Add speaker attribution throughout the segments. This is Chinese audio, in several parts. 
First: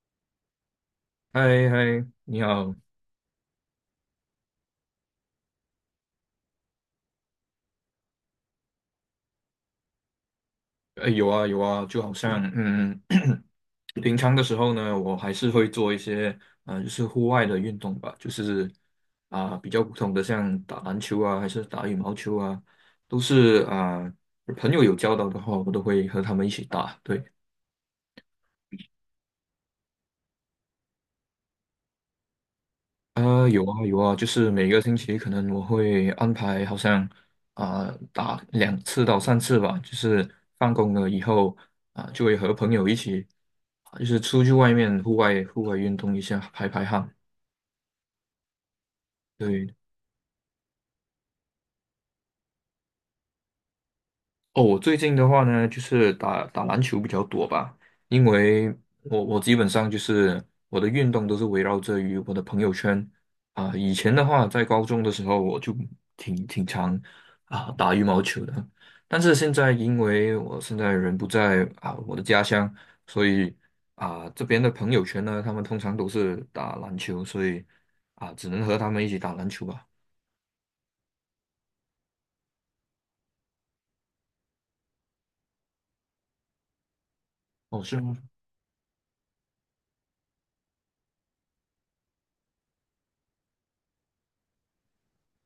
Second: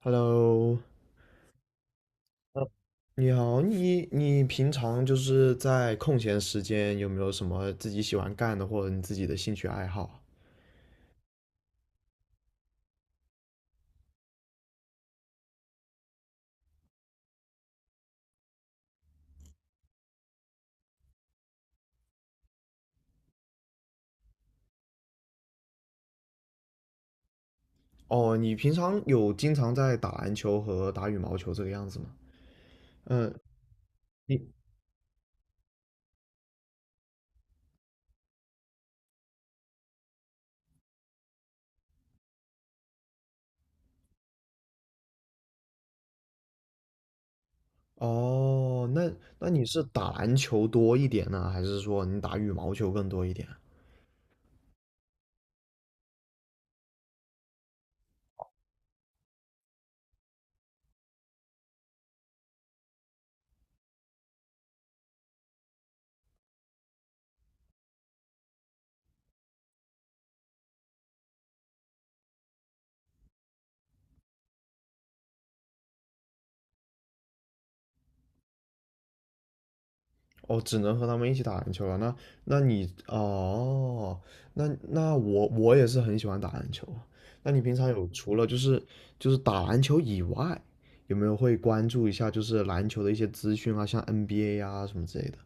Speaker 1: Hello。
Speaker 2: 嗨嗨，你
Speaker 1: 呃
Speaker 2: 好，
Speaker 1: 你好，你平常就是在空闲时间有没有什么自己喜欢干的或者你自己的兴趣爱好啊？
Speaker 2: 哎，有啊有啊，就好像平常的时候呢，我还是会做一些就是户外的运动吧，就是比较普通的，像打篮球啊，还是打羽毛球啊，都是朋友有交导的话，我都会和他们一起打。对，
Speaker 1: 哦，你平常有经常在打篮球和打羽毛球这个样子吗？嗯，
Speaker 2: 啊，有啊有啊，就
Speaker 1: 你
Speaker 2: 是每个星期可能我会安排，好像打2次到3次吧，就是放工了以后就会和朋友一起，就是出去外面户外运动一下，排排汗。
Speaker 1: 哦，那你
Speaker 2: 对，
Speaker 1: 是打篮球多一点呢，还是说你打羽毛球更多一点啊？
Speaker 2: 哦，我最近的话呢，就是打打篮球比较多吧，因为我基本上就是我的运动都是围绕着于我的朋友圈以前的话，在高中的时候，我就挺常打羽毛球的，但是现在因为我现在人不在我的家乡，所以这边的朋友圈呢，他们通常都是打篮球，所以只能和他们一起打篮球吧。
Speaker 1: 哦，只能和他们一起打篮球了。那那我也是很喜欢打篮球啊。那你平
Speaker 2: 哦，
Speaker 1: 常
Speaker 2: 是
Speaker 1: 有
Speaker 2: 吗？
Speaker 1: 除了就是打篮球以外，有没有会关注一下就是篮球的一些资讯啊，像 NBA 啊什么之类的？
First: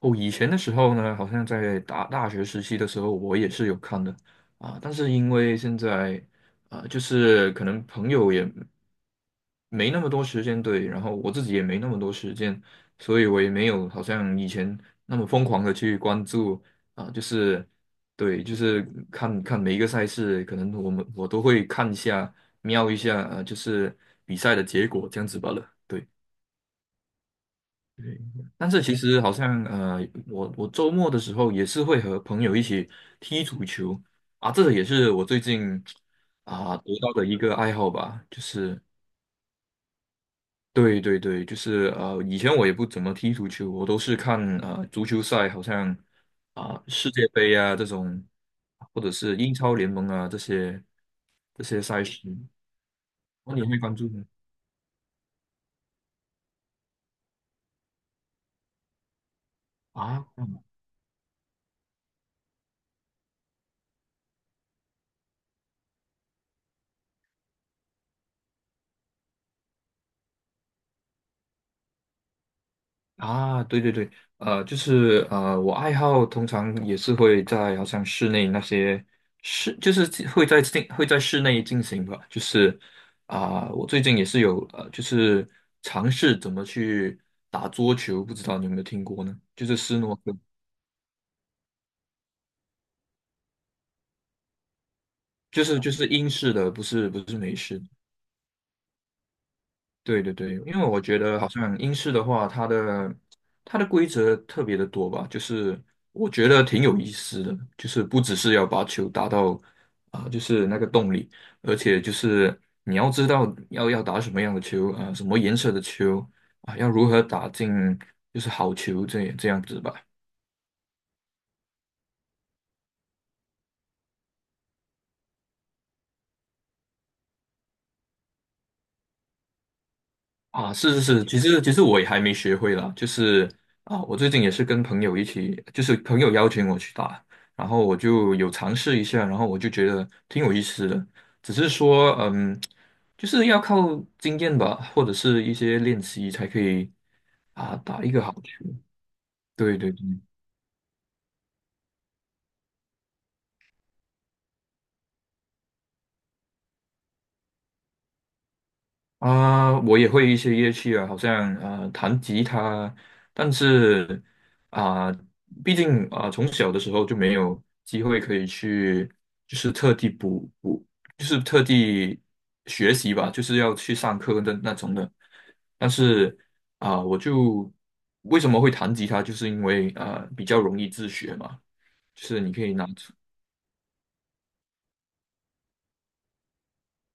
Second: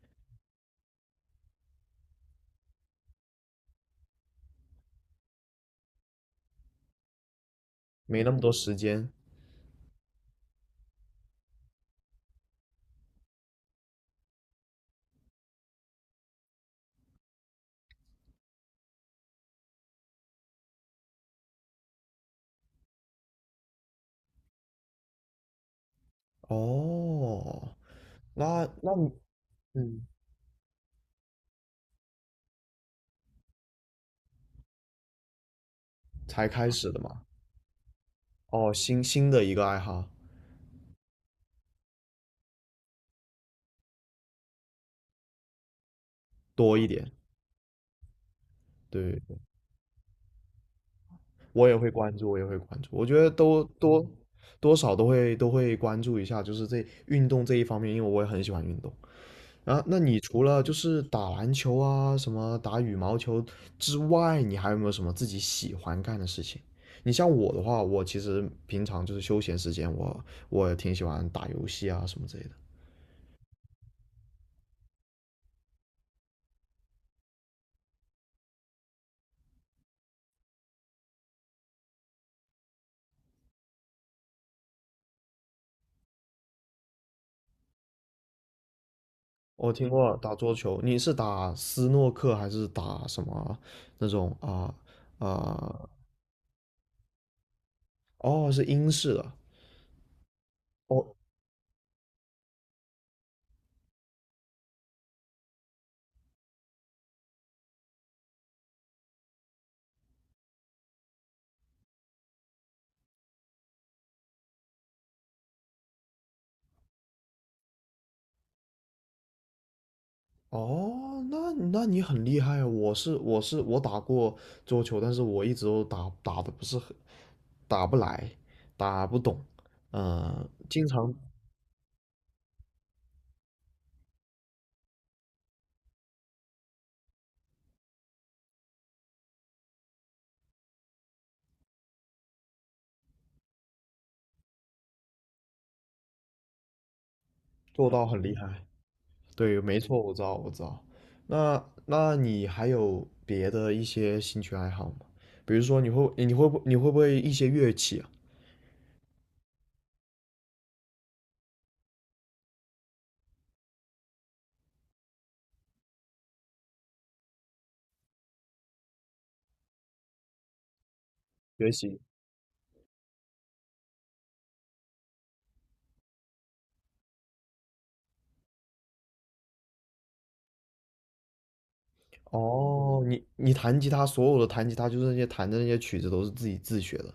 Speaker 2: 哦，以前的时候呢，好像在大学时期的时候，我也是有看的啊，但是因为现在啊，就是可能朋
Speaker 1: 没那
Speaker 2: 友
Speaker 1: 么
Speaker 2: 也
Speaker 1: 多时间。
Speaker 2: 没那么多时间，对，然后我自己也没那么多时间，所以我也没有好像以前那么疯狂的去关注啊，就是对，就是看看每一个赛事，可能我都会看一下，瞄一下，就是比赛的结果这样子罢了，对。
Speaker 1: 哦，那
Speaker 2: 但是
Speaker 1: 那
Speaker 2: 其
Speaker 1: 你
Speaker 2: 实好像
Speaker 1: 嗯，
Speaker 2: 我周末的时候也是会和朋友一起踢足球啊，这个也是我最近
Speaker 1: 才开始的
Speaker 2: 得到
Speaker 1: 嘛。
Speaker 2: 的一个爱好吧，就
Speaker 1: 哦，
Speaker 2: 是
Speaker 1: 新的一个爱好
Speaker 2: 对对对，就是以前我也不怎么踢足球，我都是看足球赛，好像
Speaker 1: 多一点。
Speaker 2: 世界杯啊这种，或者是
Speaker 1: 对，
Speaker 2: 英超联盟啊这些
Speaker 1: 我也会
Speaker 2: 赛
Speaker 1: 关
Speaker 2: 事，
Speaker 1: 注，我也会关注。我觉得
Speaker 2: 那你
Speaker 1: 都
Speaker 2: 会关
Speaker 1: 多
Speaker 2: 注吗？
Speaker 1: 多少都会关注一下，就是这运动这一方面，因为我也很喜欢运动。然后，那你
Speaker 2: 啊？
Speaker 1: 除了就是打篮球啊，什么打羽毛球之外，你还有没有什么自己喜欢干的事情？你像我的话，我其实平常就是休闲时间，我也挺喜欢打游戏啊什么之类的。
Speaker 2: 啊，对对对，就是我爱好通常也是会在好像室内那些室，就是会在室内进行吧，就是我最近也是有就是尝试怎么去打桌球，不知道你有没有听过呢？就
Speaker 1: 我
Speaker 2: 是
Speaker 1: 听
Speaker 2: 斯
Speaker 1: 过
Speaker 2: 诺
Speaker 1: 打
Speaker 2: 克，
Speaker 1: 桌球，你是打斯诺克还是打什么那种啊？
Speaker 2: 就是
Speaker 1: 啊、
Speaker 2: 就是英式的，不是美式的。
Speaker 1: 哦，是英式的。
Speaker 2: 对对对，因为我
Speaker 1: 哦，
Speaker 2: 觉得好像英式的话，它的规则特别的多吧，就是我觉得挺有意思的，就是不只是要把球打到就是那个洞里，而且就是你要知道要打什么样的球什么颜色的球要如何打进就是好球这样子吧。
Speaker 1: 哦，那你很厉害啊！我打过桌球，但是我一直都打的不是很，打不来，打不懂，嗯，
Speaker 2: 啊，
Speaker 1: 经
Speaker 2: 是是
Speaker 1: 常
Speaker 2: 是，其实我也还没学会啦，就是我最近也是跟朋友一起，就是朋友邀请我去打，然后我就有尝试一下，然后我就觉得挺有意思的，只是说就是要靠经验吧，或者是一些练习才可以
Speaker 1: 做
Speaker 2: 打
Speaker 1: 到
Speaker 2: 一个
Speaker 1: 很
Speaker 2: 好
Speaker 1: 厉害。
Speaker 2: 球。
Speaker 1: 对，
Speaker 2: 对
Speaker 1: 没
Speaker 2: 对
Speaker 1: 错，
Speaker 2: 对。
Speaker 1: 我知道，我知道。那你还有别的一些兴趣爱好吗？比如说你会不会一些乐器啊？
Speaker 2: 啊，我也会一些乐器啊，好像弹吉他，但是啊，毕竟啊从小的时候就没有机会可以去，就是特地补补，就是特
Speaker 1: 学习。
Speaker 2: 地学习吧，就是要去上课的那种的。但是啊，我就为什么会弹吉他，就是因为比较容易自学嘛，就是你可以拿。
Speaker 1: 哦，你弹吉他，所有的弹吉他就是那些弹的那些曲子都是自己自学的。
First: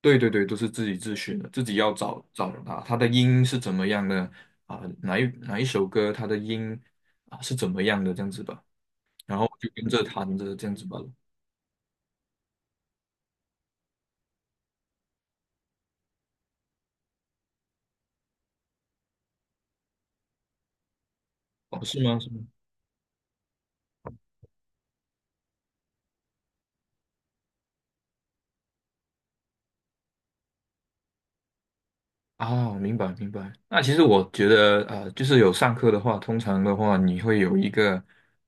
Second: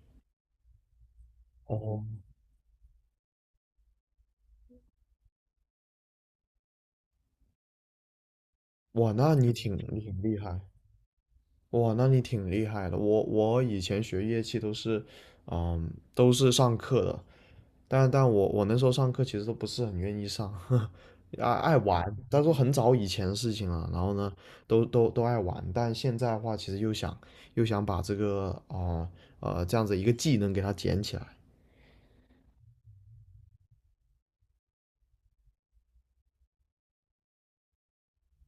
Speaker 2: 对对对，都是自己自学的，自己要
Speaker 1: 哦，
Speaker 2: 找找他，他的音是怎么样的啊？哪一首歌他的音啊是怎么样的这样子吧，
Speaker 1: 哇，那
Speaker 2: 然后
Speaker 1: 你
Speaker 2: 我就
Speaker 1: 挺你
Speaker 2: 跟着
Speaker 1: 挺
Speaker 2: 弹
Speaker 1: 厉
Speaker 2: 着
Speaker 1: 害。
Speaker 2: 这样子吧。
Speaker 1: 哇，那你挺厉害的。我我以前学乐器都是，嗯，都是上课的，但我那时候上课其实都不是很愿意上，爱
Speaker 2: 哦，是
Speaker 1: 玩。
Speaker 2: 吗？是吗
Speaker 1: 但是很早以前的事情了，然后呢，都爱玩。但现在的话，其实又想把这个这样子一个技能给它捡起来。
Speaker 2: 哦，明白明白。那其实我觉得，就是有上课的话，通常的话，你会有一个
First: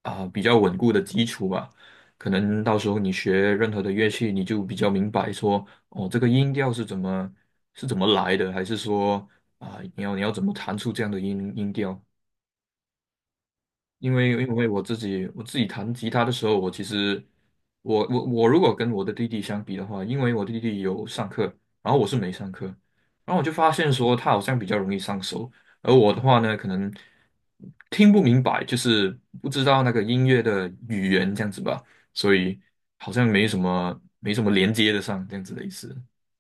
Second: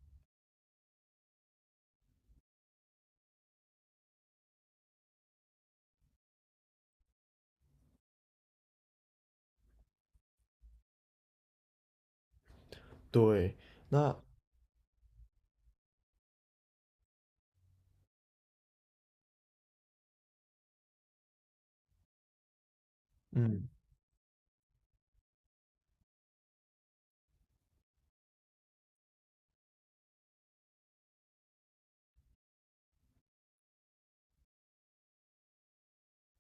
Speaker 2: 比较稳固的基础吧。可能到时候你学任何的乐器，你就比较明白说，哦，这个音调是是怎么来的，还是说你要怎么弹出这样的音调？
Speaker 1: 对，
Speaker 2: 因
Speaker 1: 那
Speaker 2: 为因为我自己弹吉他的时候，我其实我我我如果跟我的弟弟相比的话，因为我弟弟有上课，然后我是没上课，然后我就
Speaker 1: 嗯。
Speaker 2: 发现说他好像比较容易上手，而我的话呢，可能听不明白，就是不知道那个音乐的语言这样子吧，所以好像没什么连接的上这样子的意思，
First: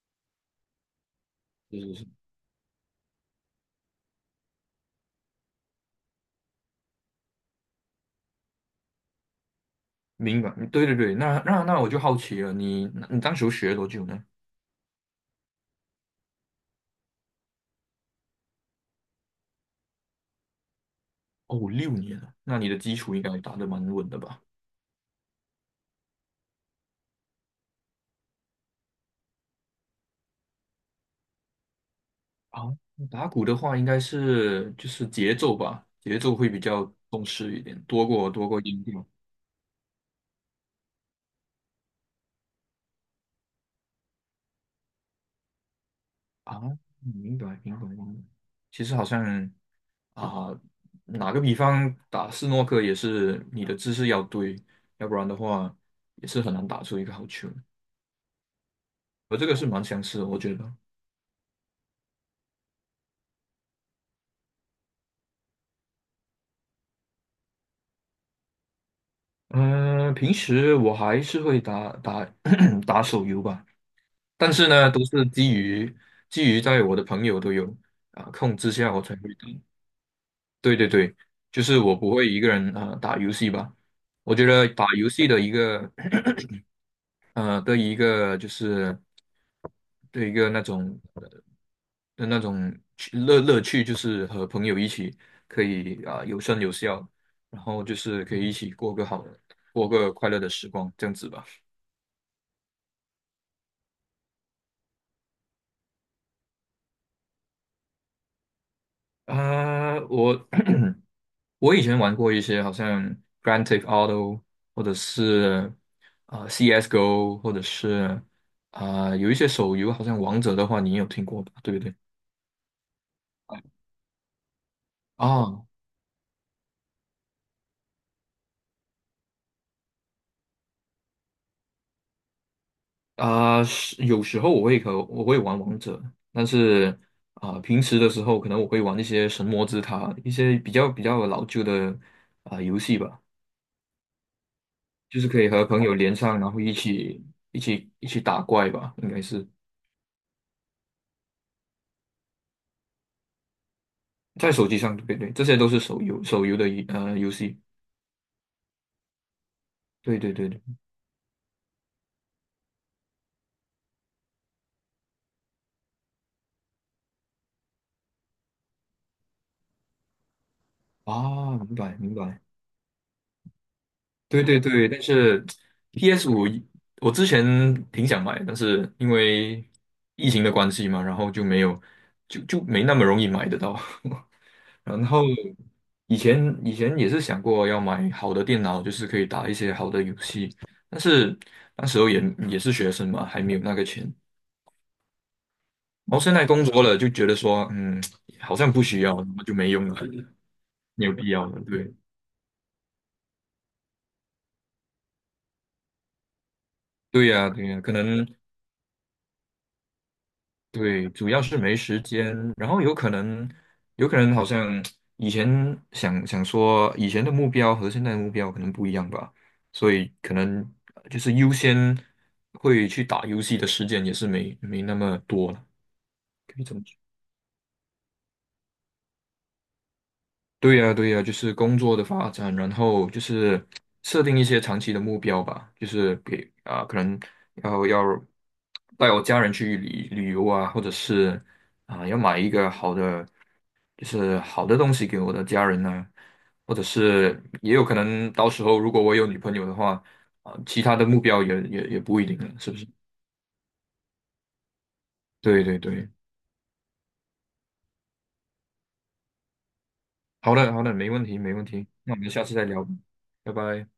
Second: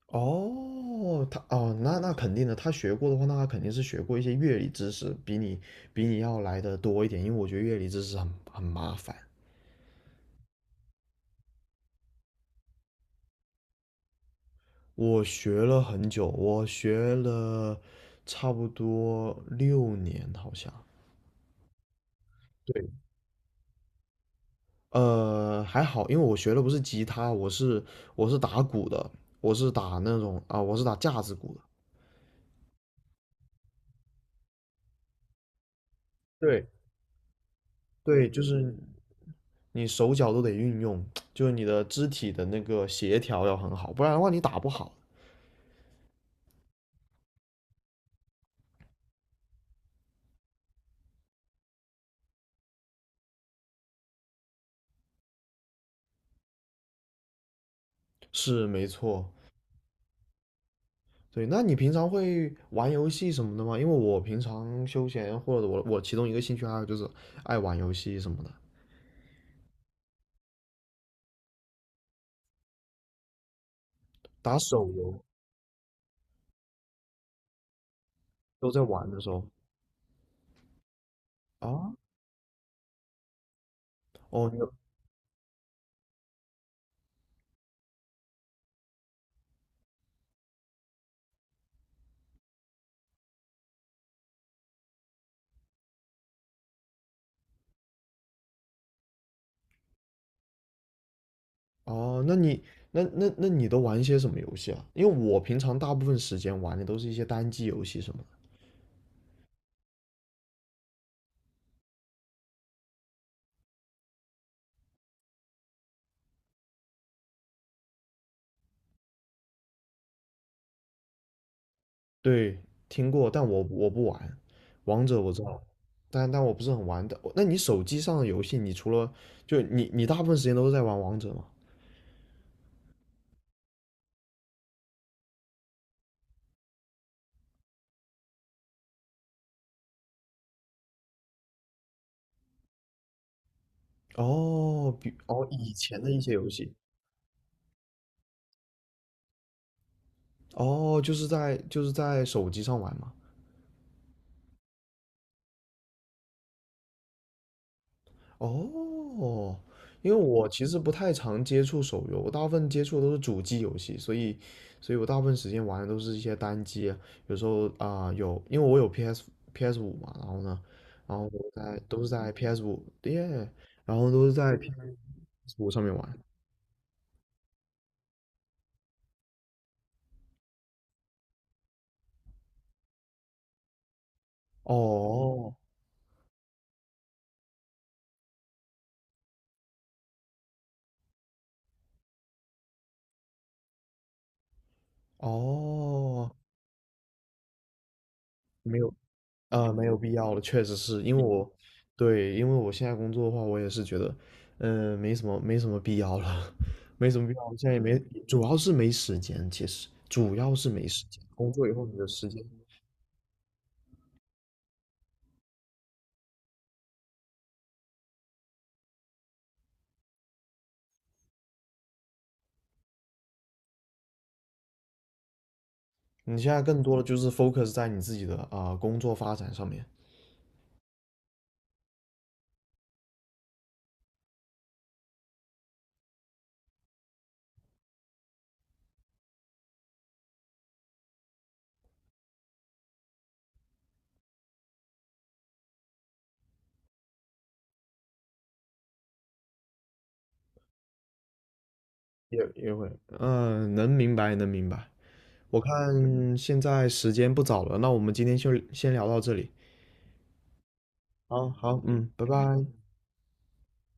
Speaker 1: 哦，
Speaker 2: 就是
Speaker 1: 那
Speaker 2: 是
Speaker 1: 那肯定的，他学过的话，那他肯定是学过一些乐理知识，比你要来的多一点，因为我觉得乐理知识很麻烦。
Speaker 2: 明白，嗯对对对，那我就好奇了，你当时学了多久呢？
Speaker 1: 我学了很久，我学了差不多六年，好像。
Speaker 2: 哦，6年了，那你的
Speaker 1: 对，
Speaker 2: 基础应该打得蛮稳的吧？
Speaker 1: 呃，还好，因为我学的不是吉他，我是打鼓的，我是打那种啊、我是打架子鼓的。
Speaker 2: 啊，打鼓的话，应该是就是节奏吧，节奏会比
Speaker 1: 对。
Speaker 2: 较重视一点，多
Speaker 1: 对，
Speaker 2: 过
Speaker 1: 就
Speaker 2: 多过
Speaker 1: 是
Speaker 2: 音调
Speaker 1: 你手脚都得运用，就是你的肢体的那个协调要很好，不然的话你打不好。
Speaker 2: 啊。明白，明白，明白。其实好像啊，打个比方，打斯诺克也是你的姿势要对，要不然的话也是很难打出一个好球。
Speaker 1: 是没错，
Speaker 2: 我这个是蛮相似的，我觉得。
Speaker 1: 对。那你平常会玩游戏什么的吗？因为我平常休闲或者我其中一个兴趣爱好就是爱玩游戏什么的，
Speaker 2: 嗯、平时我还是会打打 打手游吧。但
Speaker 1: 打
Speaker 2: 是
Speaker 1: 手
Speaker 2: 呢，都
Speaker 1: 游
Speaker 2: 是基于在我的朋友都有控
Speaker 1: 都
Speaker 2: 制
Speaker 1: 在
Speaker 2: 下，我
Speaker 1: 玩
Speaker 2: 才
Speaker 1: 的时
Speaker 2: 会
Speaker 1: 候
Speaker 2: 打。对对对，就是
Speaker 1: 啊。
Speaker 2: 我不会一个人啊打游戏吧。我觉
Speaker 1: 哦，
Speaker 2: 得打游戏的一个 的一个就是的一个那种的那种趣乐乐趣，就是和朋友一起可以有声有笑，然后就是可以一起过个快乐的时光，这样子吧。
Speaker 1: 哦，那你那你都玩一些什么游戏啊？因为我平常大部分时间玩的都是一些单机游戏什么的。
Speaker 2: 啊、我我以前玩过一些好像《Grand Theft Auto》或者是《CS:GO》，或者是有一些手游，好像《王者》的话，你也有听过吧？对不对？
Speaker 1: 对，听过，但我不玩，王者我知道，
Speaker 2: 啊
Speaker 1: 但我不是很玩的。那你手机上的游戏，你除了你大部分时间都是在玩王者吗？
Speaker 2: 是有时候我会玩王者，但是平时的时候可能我会玩一些神魔之塔，一些比较老旧的游戏吧，
Speaker 1: 哦，
Speaker 2: 就是可以和
Speaker 1: 以
Speaker 2: 朋友
Speaker 1: 前的
Speaker 2: 连
Speaker 1: 一些
Speaker 2: 上，
Speaker 1: 游
Speaker 2: 然后
Speaker 1: 戏，
Speaker 2: 一起打怪吧，应该是
Speaker 1: 哦，就是在手机上玩嘛。
Speaker 2: 在手机上，对不对，这些都是手游的游戏。
Speaker 1: 哦，因为
Speaker 2: 对对
Speaker 1: 我
Speaker 2: 对对，
Speaker 1: 其实不太常接触手游，我大部分接触的都是主机游戏，所以，所以我大部分时间玩的都是一些单机啊，有时候啊、有，因为我有 PS 五嘛，然后呢，然后
Speaker 2: 啊，明白
Speaker 1: 都是
Speaker 2: 明
Speaker 1: 在
Speaker 2: 白，
Speaker 1: PS 五耶，然后都是
Speaker 2: 对
Speaker 1: 在
Speaker 2: 对
Speaker 1: PS
Speaker 2: 对，但是
Speaker 1: 五上面玩。
Speaker 2: PS5我之前挺想买，但是因为疫情的关系嘛，然后就没有，就没那么容易买得到。然后
Speaker 1: 哦
Speaker 2: 以前也是想过要买好的电脑，就是可以打一些好的游戏，但是那时候也是学生嘛，还没有那个钱。然后
Speaker 1: 哦，
Speaker 2: 现在工作了，就觉得说，好像
Speaker 1: 没
Speaker 2: 不
Speaker 1: 有
Speaker 2: 需要，那么就没
Speaker 1: 没
Speaker 2: 用
Speaker 1: 有
Speaker 2: 了，
Speaker 1: 必要了，确实是
Speaker 2: 没有
Speaker 1: 因为
Speaker 2: 必要
Speaker 1: 我，
Speaker 2: 了，对。
Speaker 1: 对，因为我现在工作的话，我也是觉得，嗯、没什么必要了，没什么
Speaker 2: 对
Speaker 1: 必要
Speaker 2: 呀，
Speaker 1: 了，现
Speaker 2: 对
Speaker 1: 在也
Speaker 2: 呀，可
Speaker 1: 没，
Speaker 2: 能
Speaker 1: 主要是没时间，其实主要是没时
Speaker 2: 对，
Speaker 1: 间，
Speaker 2: 主要
Speaker 1: 工
Speaker 2: 是
Speaker 1: 作以
Speaker 2: 没
Speaker 1: 后你
Speaker 2: 时
Speaker 1: 的时
Speaker 2: 间，
Speaker 1: 间，
Speaker 2: 然后有可能好像以前想想说以前的目标和现在的目标可能不一样吧，所以可能就是优先会去打游戏的时间也是没那么多了，
Speaker 1: 你现
Speaker 2: 可
Speaker 1: 在
Speaker 2: 以这么
Speaker 1: 更
Speaker 2: 说。
Speaker 1: 多的就是 focus 在你自己的工作发展上面，
Speaker 2: 对呀，对呀，就是工作的发展，然后就是设定一些长期的目标吧，就是给可能要带我家人去旅游啊，或者是要买一个好的。就是好的东西给我的家人呢、或者是也有可能到时候如果我有女朋友的话，其他的目标也不一
Speaker 1: 也
Speaker 2: 定了，是
Speaker 1: 也
Speaker 2: 不是？
Speaker 1: 会，嗯、能明白，能明白。我
Speaker 2: 对对对，
Speaker 1: 看现在时间不早了，那我们今天就先聊到这里。
Speaker 2: 好的好的，没问题
Speaker 1: 好
Speaker 2: 没问
Speaker 1: 好，
Speaker 2: 题，
Speaker 1: 嗯，
Speaker 2: 那我
Speaker 1: 拜
Speaker 2: 们下次
Speaker 1: 拜。
Speaker 2: 再聊吧拜拜。